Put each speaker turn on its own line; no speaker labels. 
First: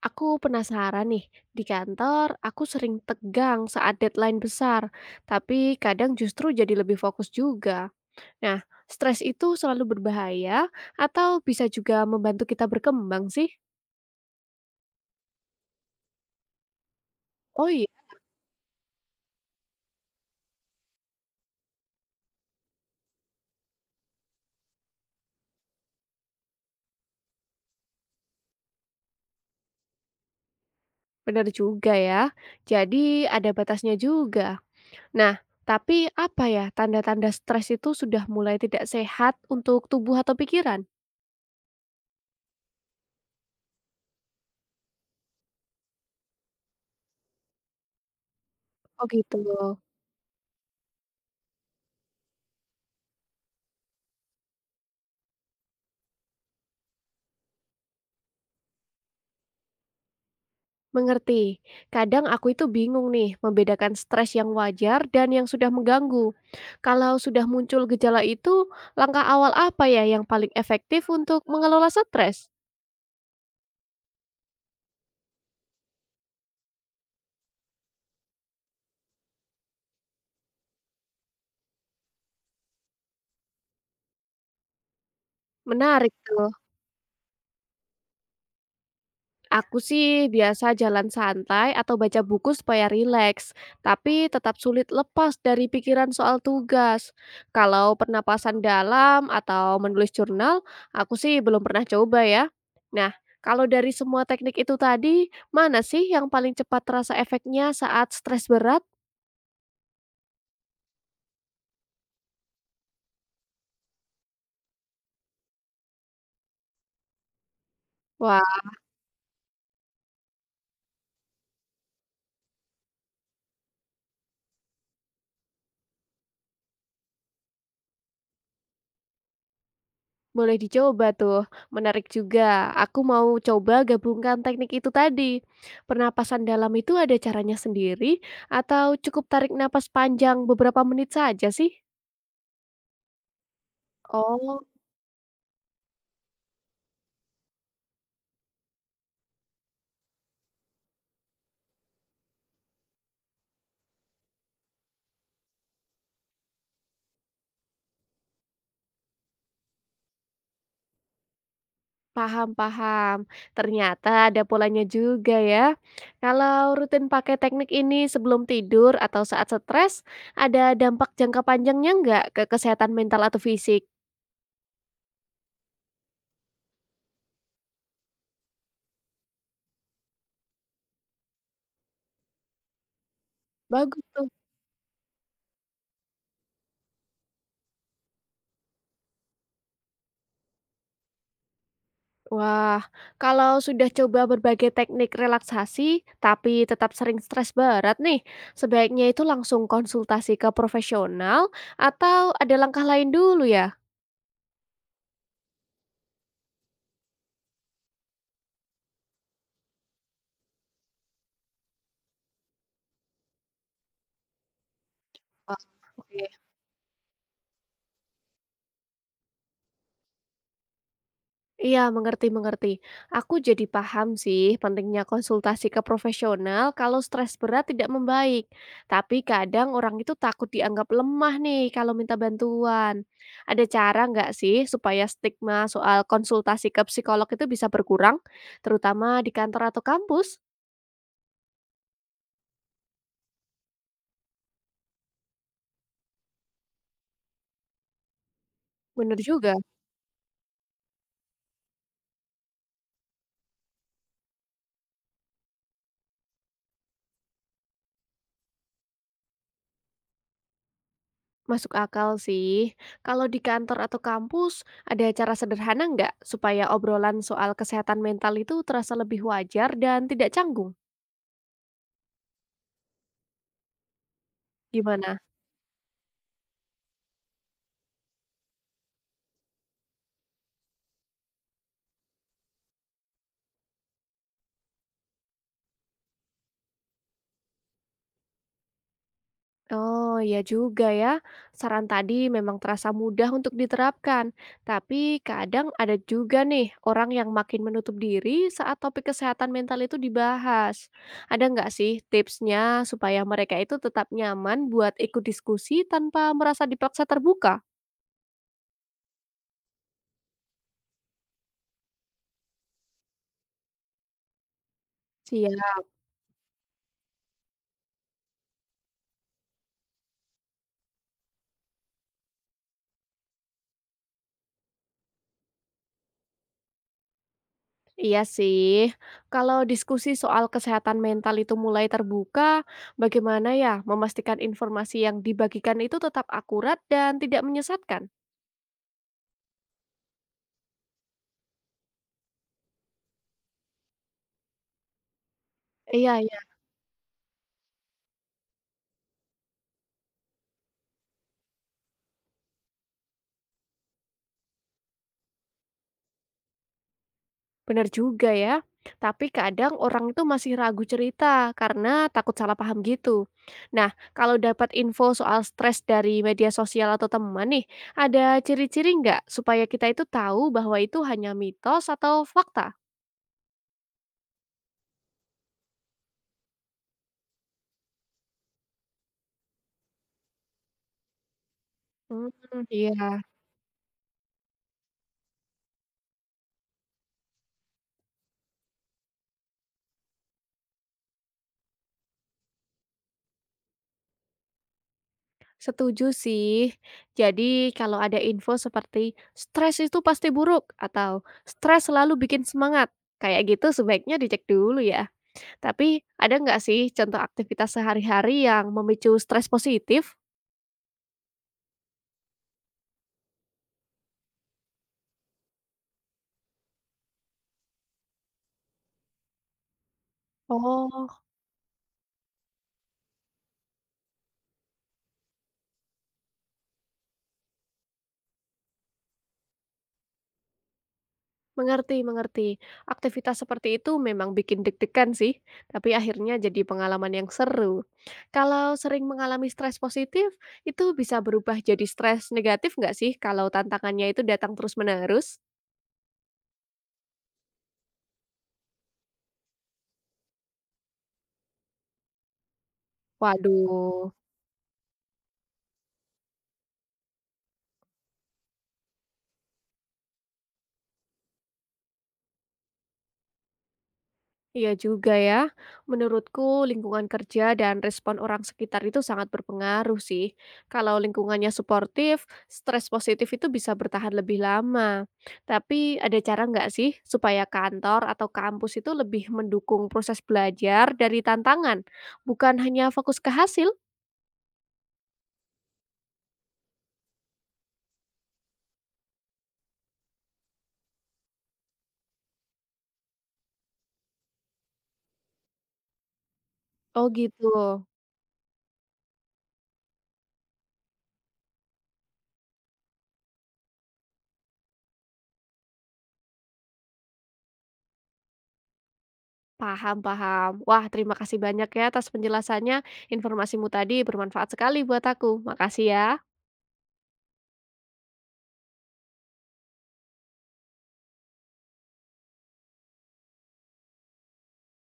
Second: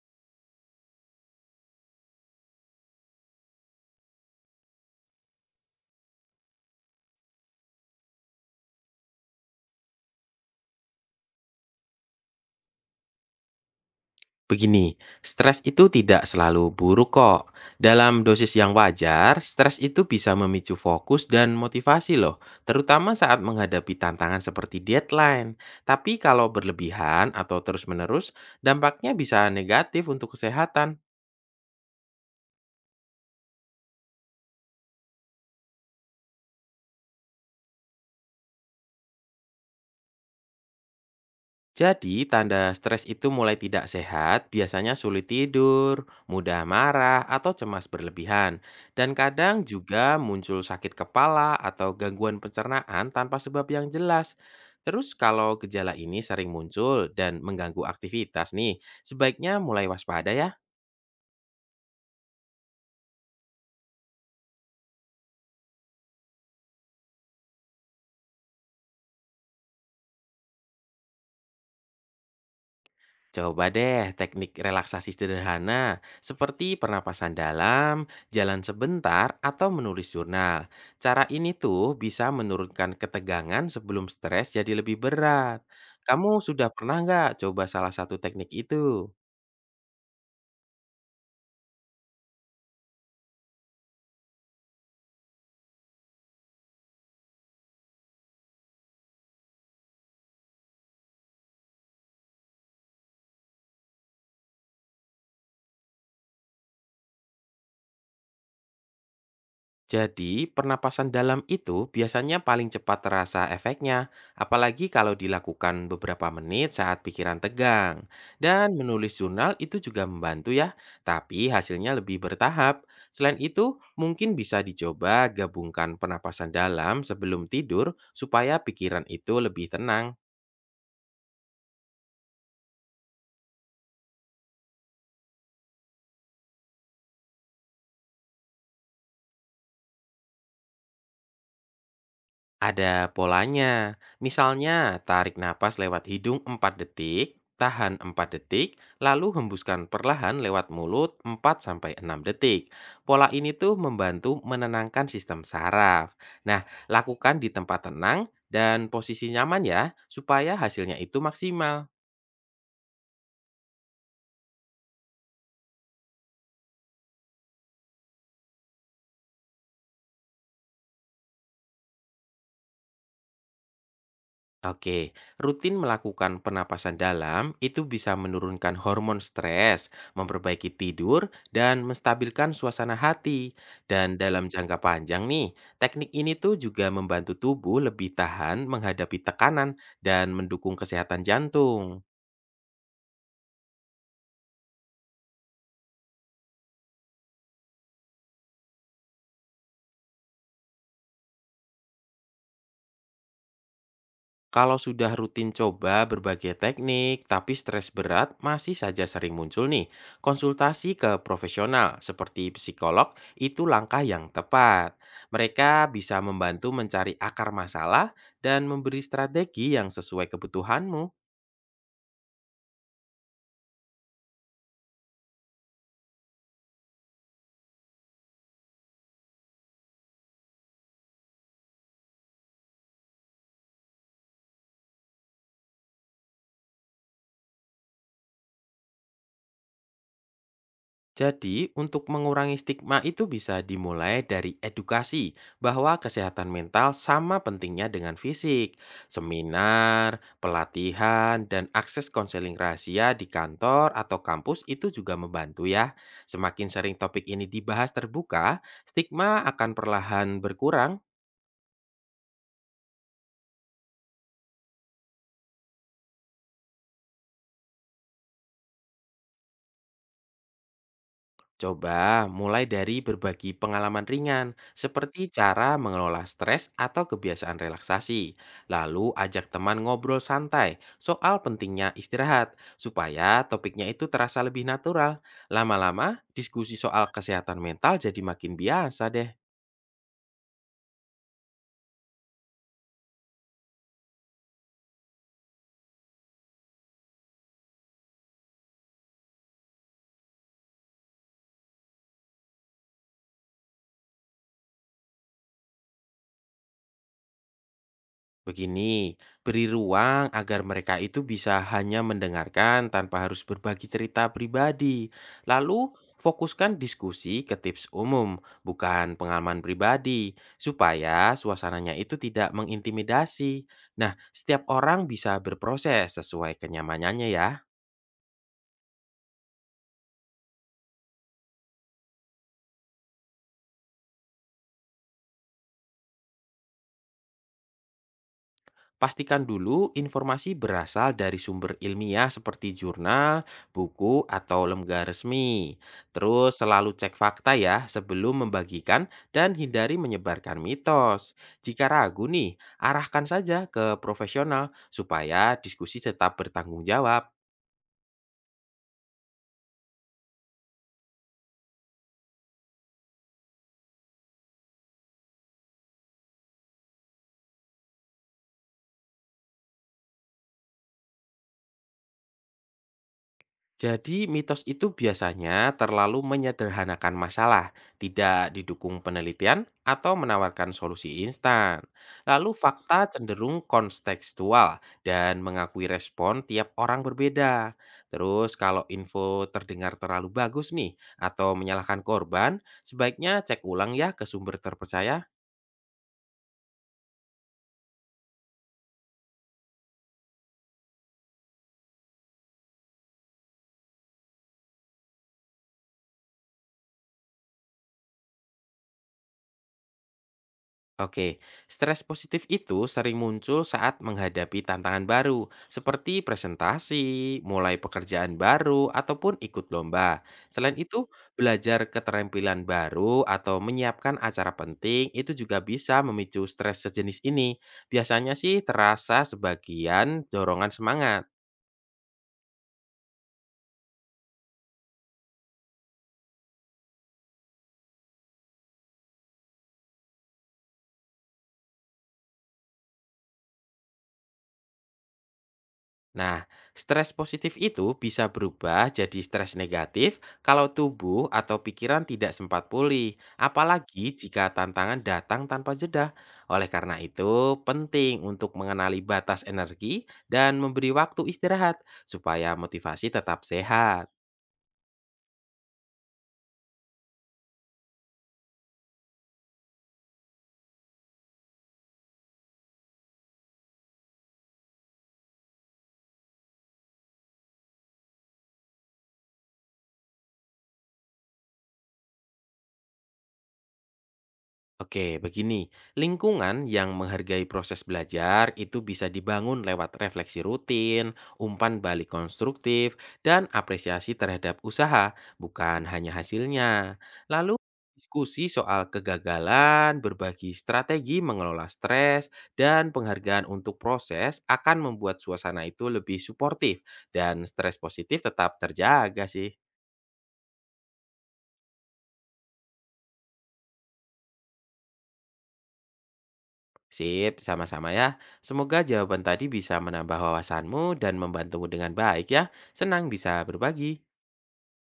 Aku penasaran nih, di kantor aku sering tegang saat deadline besar, tapi kadang justru jadi lebih fokus juga. Nah, stres itu selalu berbahaya atau bisa juga membantu kita berkembang sih?
Begini, stres itu tidak selalu buruk kok.
Oh iya,
Dalam dosis yang wajar, stres itu bisa memicu fokus dan motivasi loh, terutama saat menghadapi tantangan seperti deadline. Tapi kalau berlebihan atau terus-menerus, dampaknya bisa negatif untuk kesehatan.
benar juga ya. Jadi ada batasnya juga. Nah, tapi apa ya tanda-tanda stres itu sudah mulai tidak sehat untuk tubuh atau pikiran?
Jadi, tanda stres itu mulai tidak sehat, biasanya sulit tidur, mudah marah, atau cemas berlebihan.
Oh
Dan
gitu.
kadang juga muncul sakit kepala atau gangguan pencernaan tanpa sebab yang jelas. Terus kalau gejala ini sering muncul dan mengganggu aktivitas nih, sebaiknya mulai waspada ya.
Mengerti. Kadang aku itu bingung nih membedakan stres yang wajar dan yang sudah mengganggu. Kalau sudah muncul gejala itu, langkah awal apa ya yang paling efektif untuk mengelola stres?
Coba deh teknik relaksasi sederhana seperti pernapasan dalam, jalan sebentar, atau menulis jurnal. Cara ini tuh bisa menurunkan ketegangan sebelum stres jadi lebih berat.
Menarik
Kamu
tuh.
sudah pernah nggak coba salah satu teknik itu?
Aku sih biasa jalan santai atau baca buku supaya rileks, tapi tetap sulit lepas dari pikiran soal tugas. Kalau pernapasan dalam atau menulis jurnal, aku sih belum pernah coba ya. Nah, kalau dari semua teknik itu tadi, mana sih yang paling cepat terasa efeknya saat stres berat?
Jadi, pernapasan dalam itu biasanya paling cepat terasa efeknya, apalagi kalau dilakukan beberapa menit saat pikiran tegang.
Wah,
Dan menulis jurnal itu juga membantu ya, tapi hasilnya lebih bertahap. Selain itu, mungkin bisa dicoba gabungkan pernapasan dalam sebelum tidur supaya pikiran itu lebih tenang.
boleh dicoba tuh, menarik juga. Aku mau coba gabungkan teknik itu tadi. Pernapasan dalam itu ada caranya sendiri atau cukup tarik napas panjang beberapa menit saja sih?
Ada polanya.
Oh,
Misalnya, tarik napas lewat hidung 4 detik, tahan 4 detik, lalu hembuskan perlahan lewat mulut 4 sampai 6 detik. Pola ini tuh membantu menenangkan sistem saraf. Nah, lakukan di tempat tenang dan posisi nyaman ya, supaya hasilnya itu maksimal.
paham-paham. Ternyata ada polanya juga ya. Kalau rutin pakai teknik ini sebelum tidur atau saat stres, ada dampak jangka panjangnya nggak ke kesehatan mental atau fisik?
Oke, rutin melakukan penapasan dalam itu bisa menurunkan hormon stres, memperbaiki tidur, dan menstabilkan suasana hati.
Bagus
Dan
tuh.
dalam jangka panjang nih, teknik ini tuh juga membantu tubuh lebih tahan menghadapi tekanan dan mendukung kesehatan jantung.
Wah, kalau sudah coba berbagai teknik relaksasi tapi tetap sering stres berat nih, sebaiknya itu langsung konsultasi ke profesional atau ada langkah lain dulu ya?
Kalau sudah rutin coba berbagai teknik, tapi stres berat masih saja sering muncul nih. Konsultasi ke profesional seperti psikolog itu langkah yang tepat.
Wah,
Mereka bisa
oke.
membantu mencari akar masalah dan memberi strategi yang sesuai kebutuhanmu.
Iya, mengerti mengerti. Aku jadi paham sih pentingnya konsultasi ke profesional kalau stres berat tidak membaik. Tapi kadang orang itu takut dianggap lemah nih kalau minta bantuan. Ada cara nggak sih supaya stigma soal konsultasi ke psikolog itu bisa berkurang, terutama di kantor atau kampus?
Jadi, untuk mengurangi stigma itu bisa dimulai dari edukasi bahwa kesehatan mental sama pentingnya dengan fisik,
Bener juga,
seminar, pelatihan, dan akses konseling rahasia di kantor atau kampus itu juga membantu ya. Semakin sering topik ini dibahas terbuka, stigma akan perlahan berkurang.
masuk akal sih. Kalau di kantor atau kampus, ada cara sederhana nggak supaya obrolan soal kesehatan mental itu terasa lebih wajar dan tidak canggung?
Coba mulai dari berbagi pengalaman ringan,
Gimana?
seperti cara mengelola stres atau kebiasaan relaksasi. Lalu ajak teman ngobrol santai soal pentingnya istirahat, supaya topiknya itu terasa lebih natural. Lama-lama, diskusi soal kesehatan mental jadi makin biasa deh.
Oh ya juga ya, saran tadi memang terasa mudah untuk diterapkan, tapi kadang ada juga nih orang yang makin menutup diri saat topik kesehatan mental itu dibahas. Ada nggak sih tipsnya supaya mereka itu tetap nyaman buat ikut diskusi tanpa merasa dipaksa terbuka?
Begini, beri ruang agar mereka itu bisa hanya mendengarkan tanpa harus berbagi cerita pribadi.
Siap,
Lalu, fokuskan diskusi ke tips umum, bukan pengalaman pribadi, supaya suasananya itu tidak mengintimidasi. Nah, setiap orang bisa berproses sesuai kenyamanannya ya.
iya sih. Kalau diskusi soal kesehatan mental itu mulai terbuka, bagaimana ya memastikan informasi yang dibagikan itu tetap akurat dan tidak menyesatkan?
Pastikan dulu informasi berasal dari sumber ilmiah seperti jurnal, buku, atau lembaga resmi.
Iya,
Terus selalu cek fakta ya sebelum membagikan dan hindari menyebarkan mitos. Jika ragu nih, arahkan saja ke profesional supaya diskusi tetap bertanggung jawab.
benar juga ya. Tapi kadang orang itu masih ragu cerita karena takut salah paham gitu. Nah, kalau dapat info soal stres dari media sosial atau teman nih, ada ciri-ciri nggak supaya kita itu tahu bahwa itu hanya mitos atau fakta?
Jadi mitos itu biasanya terlalu menyederhanakan masalah, tidak didukung penelitian atau menawarkan solusi instan.
Hmm,
Lalu fakta
iya.
cenderung kontekstual dan mengakui respon tiap orang berbeda. Terus kalau info terdengar terlalu bagus nih atau menyalahkan korban, sebaiknya cek ulang ya ke sumber terpercaya.
Setuju sih. Jadi kalau ada info seperti stres itu pasti buruk atau stres selalu bikin semangat, kayak gitu sebaiknya dicek dulu ya. Tapi ada nggak sih contoh aktivitas sehari-hari yang memicu stres positif?
Oke, stres positif itu sering muncul saat menghadapi tantangan baru, seperti presentasi, mulai pekerjaan baru, ataupun ikut lomba. Selain
Oh,
itu, belajar keterampilan baru atau menyiapkan acara penting itu juga bisa memicu stres sejenis ini. Biasanya sih terasa sebagian dorongan semangat.
mengerti mengerti. Aktivitas seperti itu memang bikin deg-degan sih, tapi akhirnya jadi pengalaman yang seru. Kalau sering mengalami stres positif, itu bisa berubah jadi stres negatif nggak sih kalau tantangannya itu datang terus-menerus?
Nah, stres positif itu bisa berubah jadi stres negatif kalau tubuh atau pikiran tidak sempat pulih,
Waduh.
apalagi jika tantangan datang tanpa jeda. Oleh karena itu, penting untuk mengenali batas energi dan memberi waktu istirahat supaya motivasi tetap sehat.
Iya juga ya. Menurutku lingkungan kerja dan respon orang sekitar itu sangat berpengaruh sih. Kalau lingkungannya suportif, stres positif itu bisa bertahan lebih lama. Tapi ada cara nggak sih supaya kantor atau kampus itu lebih mendukung proses belajar dari tantangan, bukan hanya fokus ke hasil?
Oke, begini. Lingkungan yang menghargai proses belajar itu bisa dibangun lewat refleksi rutin, umpan balik konstruktif, dan apresiasi terhadap usaha, bukan hanya hasilnya.
Oh gitu.
Lalu, diskusi soal kegagalan, berbagi strategi mengelola stres, dan penghargaan untuk proses akan membuat suasana itu lebih suportif dan stres positif tetap terjaga sih.
Paham, paham. Wah, terima kasih banyak ya atas penjelasannya. Informasimu tadi bermanfaat sekali buat aku. Makasih ya.
Sip, sama-sama ya. Semoga jawaban tadi bisa menambah wawasanmu dan membantumu dengan baik ya. Senang bisa berbagi.